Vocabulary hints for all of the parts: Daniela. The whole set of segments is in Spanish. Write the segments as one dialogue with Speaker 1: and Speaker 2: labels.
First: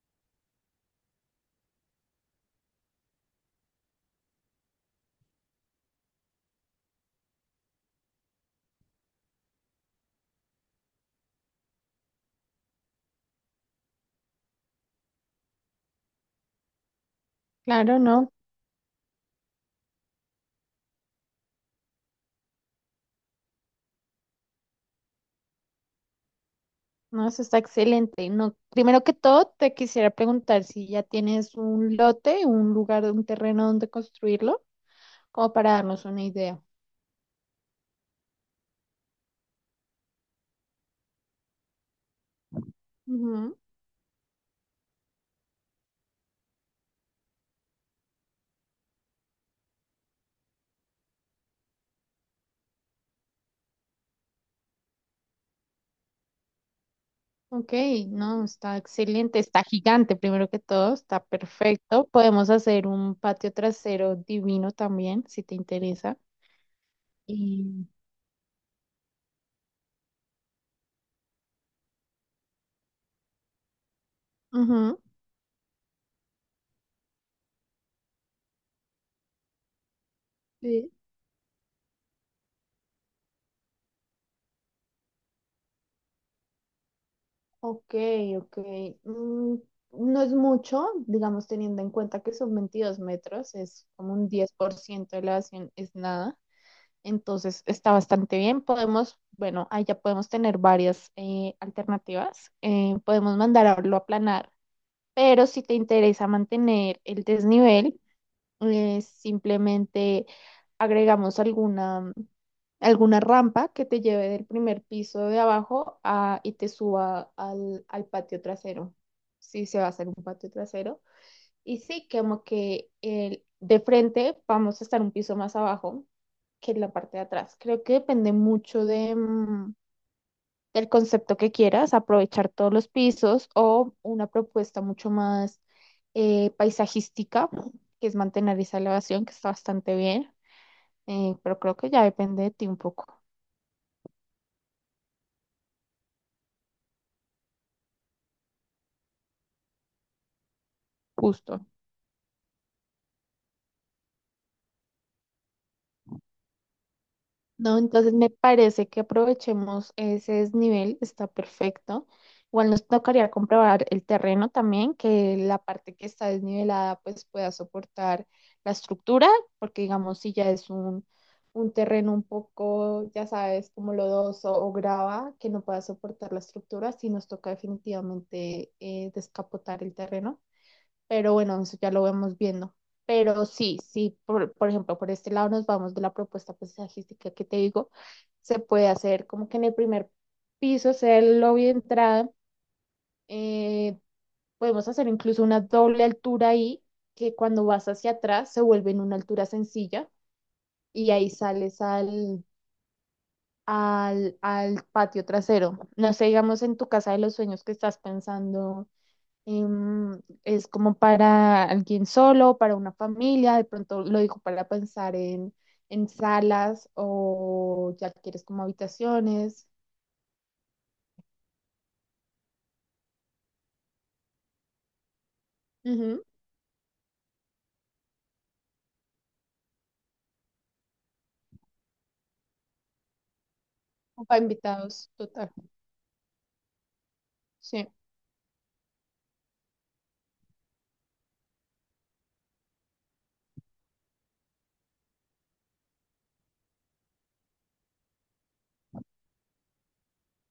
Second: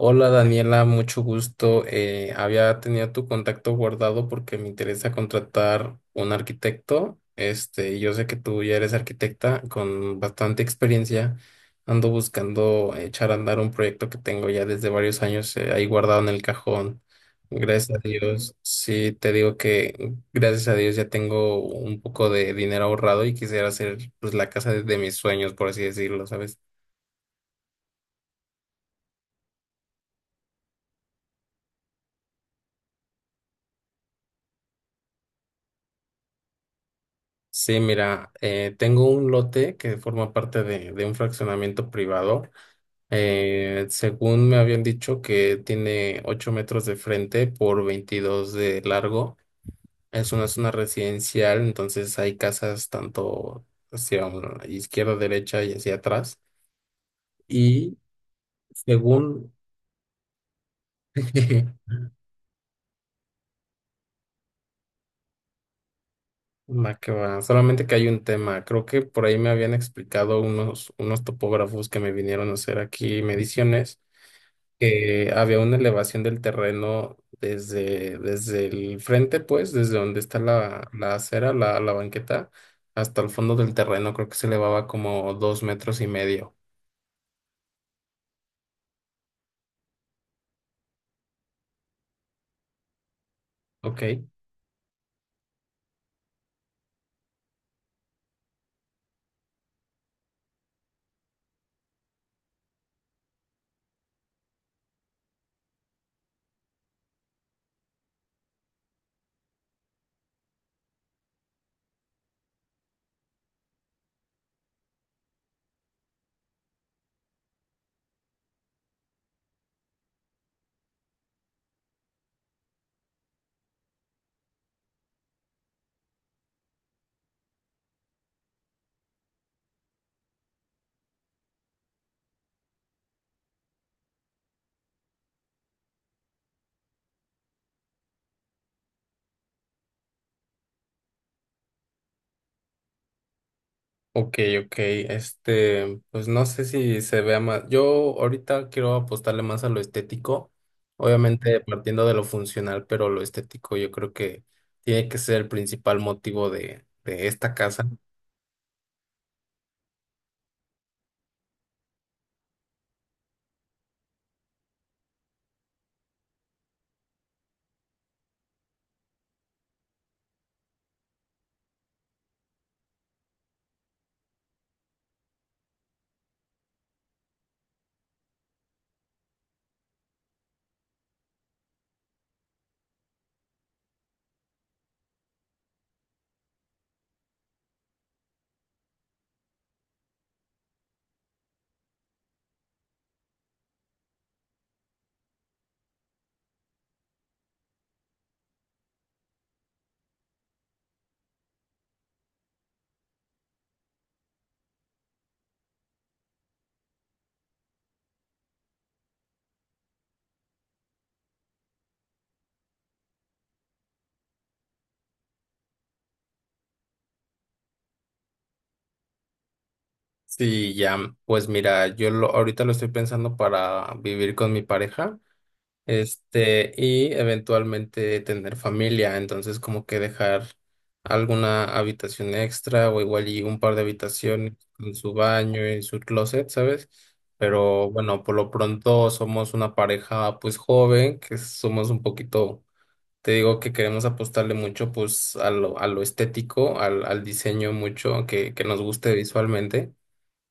Speaker 1: Hola Daniela, mucho gusto. Había tenido tu contacto guardado porque me interesa contratar un arquitecto. Este, y yo sé que tú ya eres arquitecta con bastante experiencia. Ando buscando echar a andar un proyecto que tengo ya desde varios años ahí guardado en el cajón. Gracias
Speaker 2: Claro,
Speaker 1: a
Speaker 2: no,
Speaker 1: Dios, sí te digo que gracias a Dios ya tengo un poco de dinero ahorrado y quisiera hacer pues la casa de mis sueños, por así decirlo, ¿sabes?
Speaker 2: no, eso está excelente. No, primero que todo, te quisiera preguntar si ya tienes un lote, un lugar, un terreno donde construirlo, como para darnos una idea.
Speaker 1: Sí, mira, tengo un lote que forma parte de un fraccionamiento privado.
Speaker 2: Ujú.
Speaker 1: Según me habían dicho que tiene 8 metros de frente por 22 de largo. Es una zona residencial, entonces hay casas tanto hacia izquierda, derecha y hacia atrás.
Speaker 2: Ok,
Speaker 1: Y
Speaker 2: no, está excelente,
Speaker 1: según…
Speaker 2: está gigante, primero que todo, está perfecto. Podemos hacer un patio trasero divino también, si te interesa.
Speaker 1: Ma que va. Solamente
Speaker 2: Y,
Speaker 1: que hay un tema. Creo que por ahí me habían explicado unos topógrafos que me vinieron a hacer aquí mediciones
Speaker 2: ujú.
Speaker 1: que había una elevación del terreno desde el frente, pues, desde donde está
Speaker 2: Sí.
Speaker 1: la acera, la banqueta, hasta el fondo del terreno. Creo que se elevaba como 2,5 metros.
Speaker 2: Ok, ok. Mm, no es mucho, digamos, teniendo en cuenta que son 22 metros, es
Speaker 1: Ok,
Speaker 2: como un 10% de la elevación, es nada. Entonces está bastante bien. Podemos, bueno, ahí ya podemos tener varias alternativas. Podemos mandarlo a aplanar, pero si te interesa mantener el desnivel, simplemente agregamos alguna, alguna rampa que te lleve del primer piso de abajo y te suba al patio trasero. Sí, se va a hacer un patio trasero. Y sí, como que el, de frente vamos a estar un piso más abajo que en la parte de atrás. Creo que depende mucho de, el concepto que quieras, aprovechar todos los pisos o una propuesta mucho más paisajística, que es mantener esa elevación, que está bastante bien, pero creo que ya depende de ti un poco,
Speaker 1: ok, ok. Este, pues no sé si se vea más. Yo ahorita quiero apostarle más a lo estético, obviamente
Speaker 2: justo.
Speaker 1: partiendo de lo funcional, pero lo estético yo creo que tiene que ser el principal motivo de esta
Speaker 2: No,
Speaker 1: casa.
Speaker 2: entonces me parece que aprovechemos ese desnivel, está perfecto. Igual nos tocaría comprobar el terreno también, que la parte que está desnivelada pues pueda soportar la estructura, porque digamos si ya es un terreno un poco, ya sabes, como lodoso o grava, que no pueda soportar la estructura, sí nos toca definitivamente descapotar el terreno. Pero bueno, eso ya lo vemos viendo. Pero sí, sí, por ejemplo, por este lado nos vamos de la propuesta paisajística que te digo. Se puede hacer como que en el primer piso sea el lobby de entrada. eh, Podemos hacer incluso una doble altura ahí, que cuando vas hacia atrás se vuelve en una altura sencilla y ahí sales al patio trasero. No sé, digamos en tu casa de los sueños que estás pensando es como para alguien solo, para una familia, de pronto lo dijo para pensar en salas o ya quieres como habitaciones.
Speaker 1: Sí, ya, pues mira, ahorita lo estoy pensando para vivir con mi pareja,
Speaker 2: Ujú.
Speaker 1: este, y eventualmente tener familia, entonces como que dejar alguna habitación extra o igual y un par de
Speaker 2: O para
Speaker 1: habitaciones con
Speaker 2: invitados,
Speaker 1: su
Speaker 2: total.
Speaker 1: baño y su closet, ¿sabes?
Speaker 2: Sí,
Speaker 1: Pero bueno, por lo pronto somos una pareja pues joven, que somos un poquito, te digo que queremos apostarle mucho pues a a lo estético, al diseño mucho que nos guste visualmente.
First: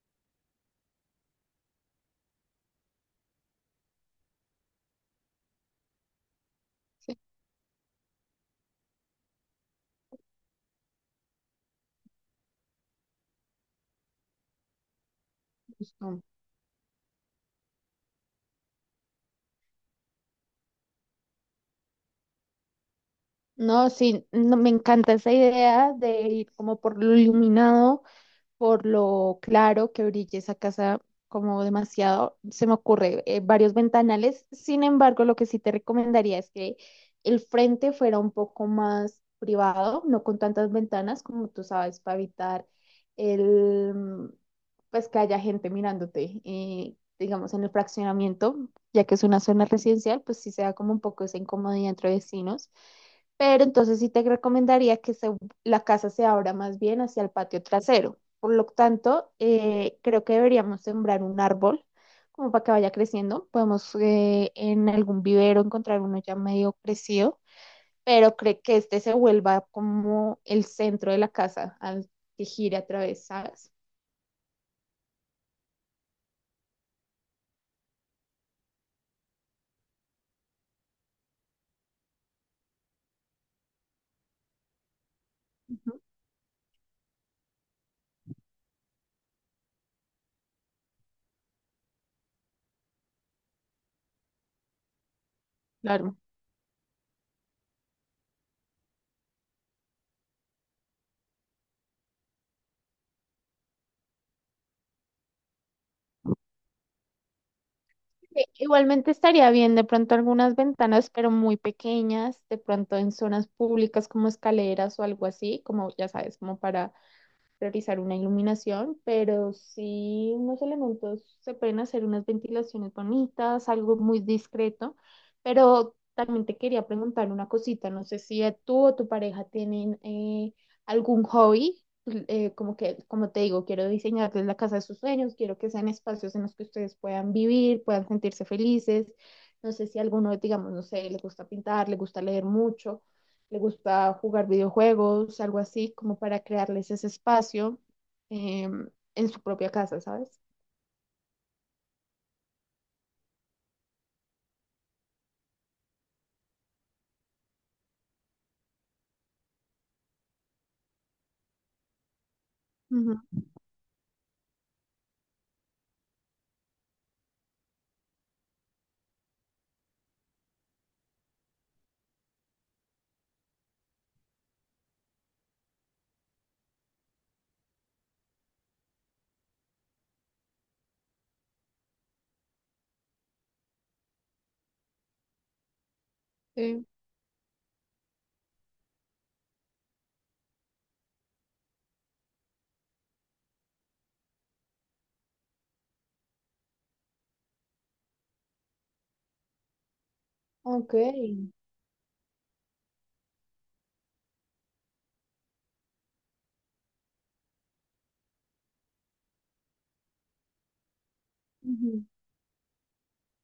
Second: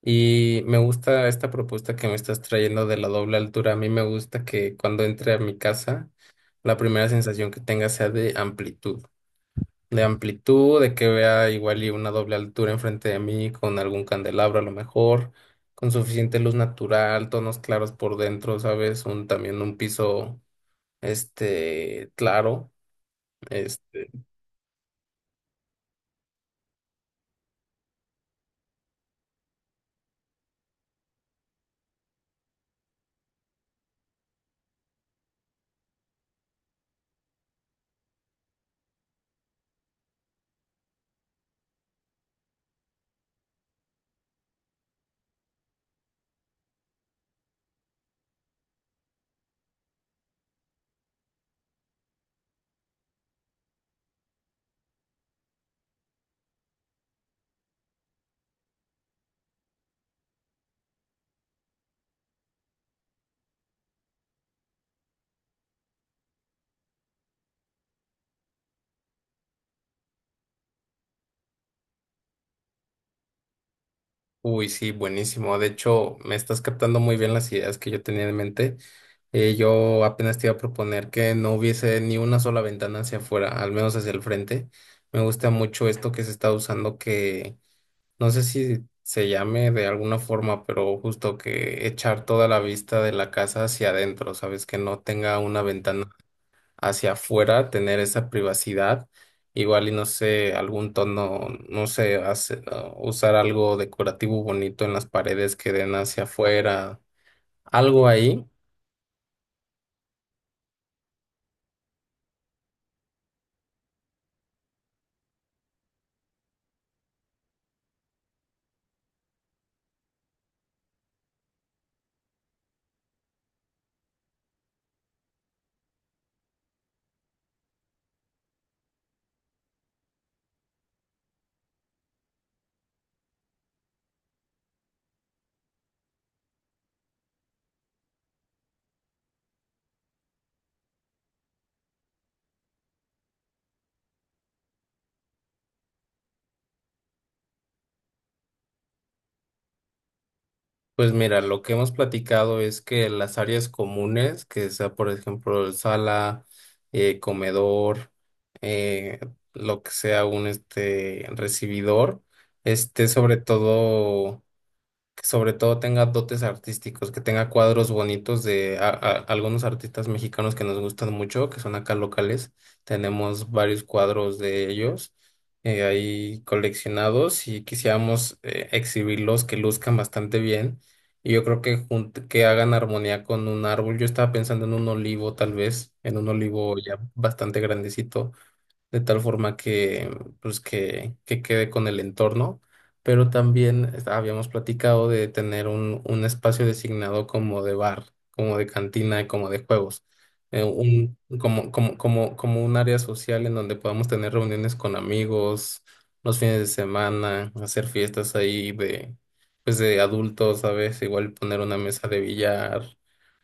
Speaker 1: Y me gusta esta propuesta que me estás trayendo de la doble altura. A mí me gusta que cuando entre a mi casa, la primera sensación que tenga sea de amplitud. De amplitud, de que vea igual y una doble altura enfrente de mí con algún candelabro a lo mejor, con
Speaker 2: justo.
Speaker 1: suficiente luz natural, tonos claros por dentro, ¿sabes? Un, también un piso, este, claro.
Speaker 2: No, sí, no, me encanta esa idea de ir como por lo iluminado por lo claro que brille esa casa como demasiado, se me ocurre varios ventanales. Sin embargo, lo que sí te recomendaría es que el frente fuera un poco más privado, no con tantas ventanas como tú sabes, para evitar el, mm, pues que haya gente mirándote. Digamos, en el fraccionamiento, ya que es una zona residencial, pues sí se da como un poco esa incomodidad entre vecinos. Pero entonces sí te recomendaría que la casa se abra más bien hacia el patio trasero. Por lo tanto, creo que deberíamos sembrar un árbol como para que vaya creciendo. Podemos en algún vivero encontrar uno ya medio crecido, pero creo que este se vuelva como el centro de la casa al que gire a través, ¿sabes?
Speaker 1: Uy, sí, buenísimo. De hecho, me estás captando muy bien las ideas que yo tenía en mente. Yo apenas te iba a proponer que no hubiese ni una sola ventana hacia afuera, al menos hacia el frente. Me gusta mucho
Speaker 2: Ujú.
Speaker 1: esto que se está usando, que no sé si se llame de alguna forma, pero justo que echar toda la vista de la casa hacia adentro, ¿sabes? Que no tenga una ventana
Speaker 2: Claro.
Speaker 1: hacia afuera, tener esa privacidad, igual y no sé, algún tono, no sé, usar algo decorativo bonito en las paredes que den hacia afuera, algo ahí.
Speaker 2: Igualmente estaría bien de pronto algunas ventanas, pero muy pequeñas, de pronto en zonas públicas como escaleras o algo así, como ya sabes, como para realizar una iluminación, pero sí unos elementos, se pueden hacer unas ventilaciones bonitas, algo muy discreto, pero también te quería preguntar una cosita, no sé si tú o tu pareja tienen algún hobby, como que, como te digo, quiero diseñarles la casa de sus sueños, quiero que sean espacios en los que ustedes puedan vivir, puedan sentirse felices, no sé si alguno, digamos, no sé, le gusta pintar, le gusta leer mucho, le gusta jugar videojuegos, algo así, como para crearles ese espacio em, en su propia casa, ¿sabes?
Speaker 1: Pues mira, lo que hemos platicado es que las áreas comunes, que sea por ejemplo el sala, comedor, eh, lo que sea un este recibidor, esté
Speaker 2: Ujú.
Speaker 1: sobre todo que sobre todo tenga dotes artísticos, que tenga cuadros bonitos de algunos artistas mexicanos que nos gustan mucho, que son acá locales. Tenemos varios cuadros de ellos ahí coleccionados y quisiéramos exhibirlos que luzcan bastante bien. Y yo creo que que hagan armonía con un árbol. Yo estaba pensando en un olivo, tal vez, en un olivo
Speaker 2: Sí,
Speaker 1: ya bastante grandecito de tal forma que, pues, que quede con el entorno, pero también habíamos platicado de tener un espacio designado como de bar, como de cantina y como de juegos,
Speaker 2: ok.
Speaker 1: un, como, como, como, como un área social en donde podamos tener reuniones con amigos los fines de semana, hacer fiestas ahí de, pues, de adultos, ¿sabes? Igual poner una
Speaker 2: Ujú.
Speaker 1: mesa de billar,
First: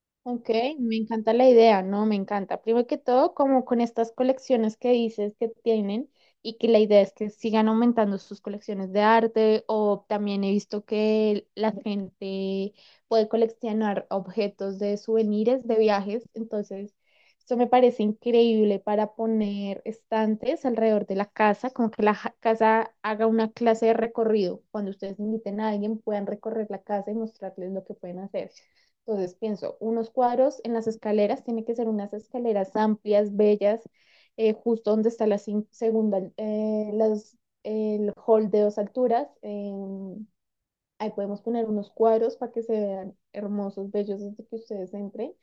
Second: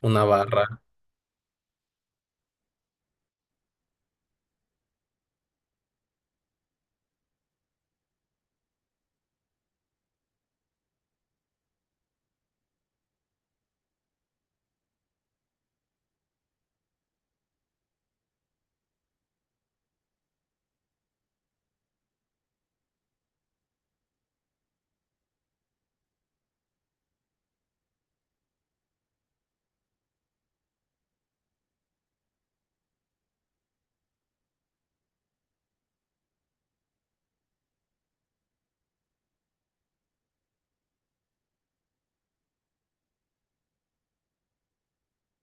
Speaker 1: una
Speaker 2: Ok,
Speaker 1: barra.
Speaker 2: me encanta la idea, ¿no? Me encanta. Primero que todo, como con estas colecciones que dices que tienen y que la idea es que sigan aumentando sus colecciones de arte o también he visto que la gente puede coleccionar objetos de souvenirs de viajes, entonces esto me parece increíble para poner estantes alrededor de la casa, como que la casa haga una clase de recorrido. Cuando ustedes inviten a alguien, puedan recorrer la casa y mostrarles lo que pueden hacer. Entonces pienso, unos cuadros en las escaleras, tiene que ser unas escaleras amplias, bellas, justo donde está la segunda, el hall de dos alturas. Ahí podemos poner unos cuadros para que se vean hermosos, bellos desde que ustedes entren.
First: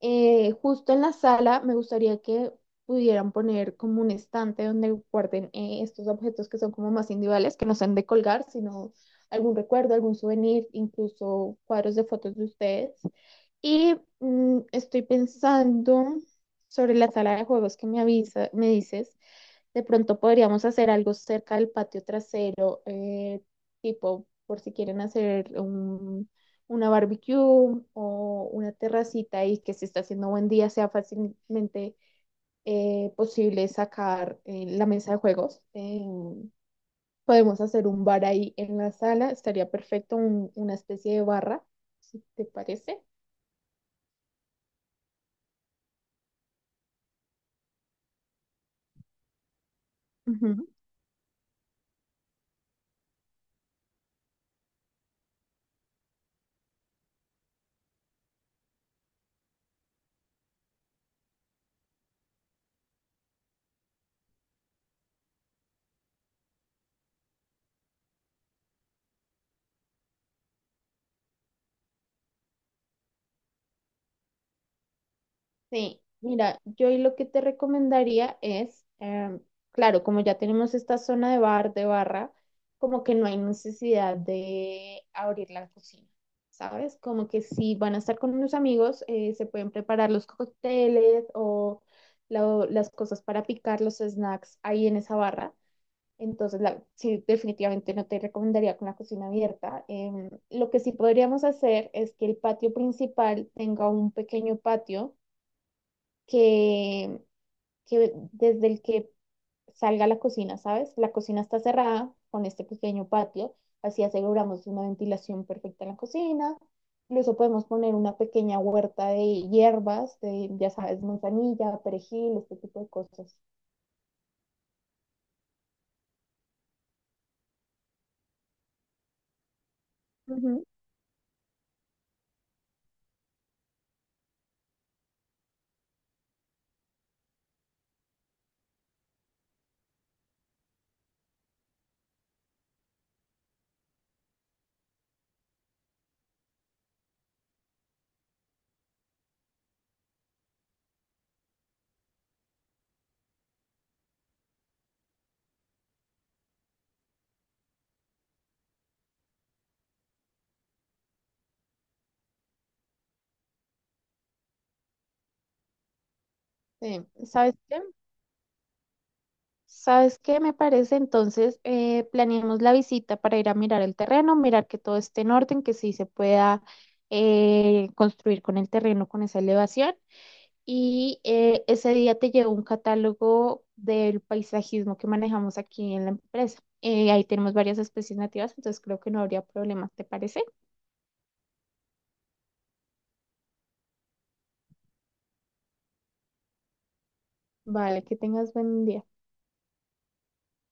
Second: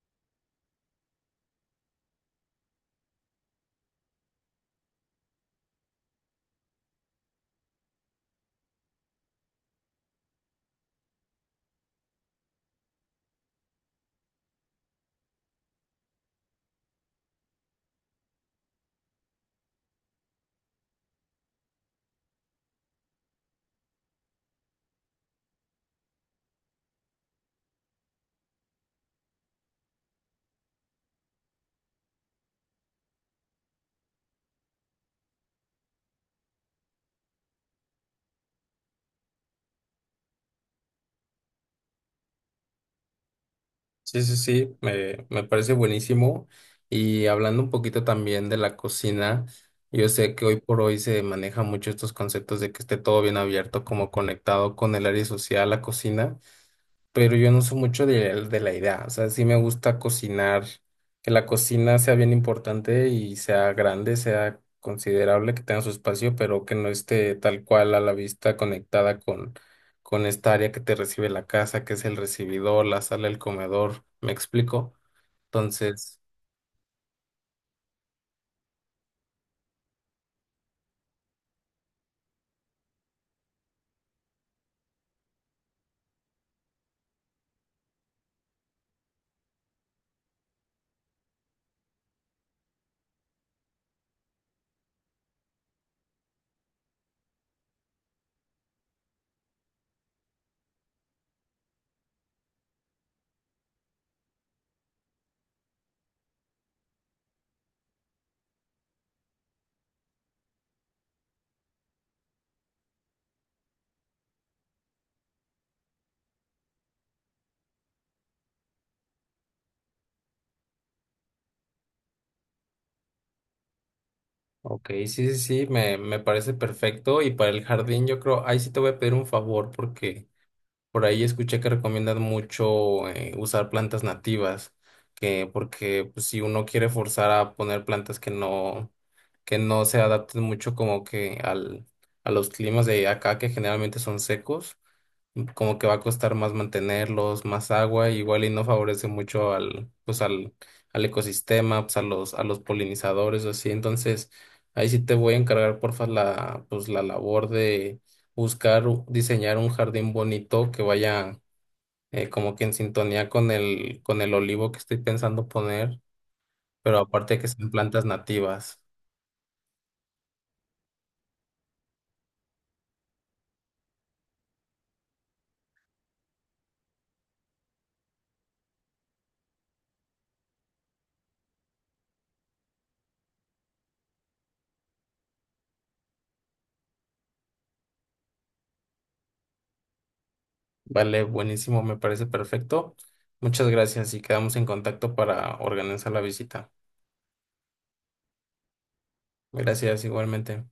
Speaker 2: Justo en la sala me gustaría que pudieran poner como un estante donde guarden estos objetos que son como más individuales, que no sean de colgar, sino algún recuerdo, algún souvenir, incluso cuadros de fotos de ustedes. Y estoy pensando sobre la sala de juegos que me avisa, me dices. De pronto podríamos hacer algo cerca del patio trasero, tipo por si quieren hacer una barbecue o una terracita y que se está haciendo buen día, sea fácilmente posible sacar la mesa de juegos. Podemos hacer un bar ahí en la sala, estaría perfecto, una especie de barra, si te parece.
Speaker 1: Sí, sí, sí, me parece buenísimo. Y hablando un poquito también de la cocina, yo sé que hoy por hoy se maneja mucho estos conceptos de que esté todo bien abierto, como conectado con el área social, la cocina, pero yo no soy mucho de la idea. O sea, sí me gusta cocinar, que la cocina sea bien importante y sea grande, sea considerable, que tenga su espacio, pero que no esté tal cual a la vista conectada con esta área que te recibe la casa, que es el recibidor, la sala, el comedor. ¿Me explico?
Speaker 2: Sí,
Speaker 1: Entonces,
Speaker 2: mira, yo y lo que te recomendaría es, claro, como ya tenemos esta zona de bar, de barra, como que no hay necesidad de abrir la cocina, ¿sabes? Como que si van a estar con unos amigos, se pueden preparar los cócteles o las cosas para picar los snacks ahí en esa barra. Entonces, sí, definitivamente no te recomendaría con la cocina abierta. Lo que sí podríamos hacer es que el patio principal tenga un pequeño patio que, que desde el que salga la cocina, ¿sabes? La cocina está cerrada con este pequeño patio, así aseguramos una ventilación perfecta en la cocina. Incluso podemos poner una pequeña huerta de hierbas, de, ya sabes, manzanilla, perejil, este tipo de cosas.
Speaker 1: ok, sí, sí, sí, me parece perfecto. Y para el jardín, yo creo, ahí sí te voy a pedir un favor porque…
Speaker 2: Ujú.
Speaker 1: Por ahí escuché que recomiendan mucho usar plantas nativas, que porque pues, si uno quiere forzar a poner plantas que no se adapten mucho como que al, a los climas de acá, que generalmente son secos, como que va a costar más mantenerlos, más agua, igual y no favorece mucho al, al ecosistema, pues a a los polinizadores o así. Entonces, ahí sí te voy a encargar, porfa, la, pues la labor de buscar, diseñar un jardín bonito que vaya como que en sintonía con con el olivo que estoy pensando poner, pero
Speaker 2: Sí,
Speaker 1: aparte que
Speaker 2: ¿sabes
Speaker 1: sean
Speaker 2: qué?
Speaker 1: plantas nativas.
Speaker 2: ¿Sabes qué me parece? Entonces, planeemos la visita para ir a mirar el terreno, mirar que todo esté en orden, que sí se pueda construir con el terreno, con esa elevación. Y ese día te llegó un catálogo del paisajismo que manejamos aquí en la empresa. Ahí tenemos varias especies nativas, entonces creo que no habría problema, ¿te parece?
Speaker 1: Vale, buenísimo, me parece perfecto. Muchas gracias y quedamos en contacto para organizar la visita.
Speaker 2: Vale, que tengas buen día.
Speaker 1: Gracias, igualmente.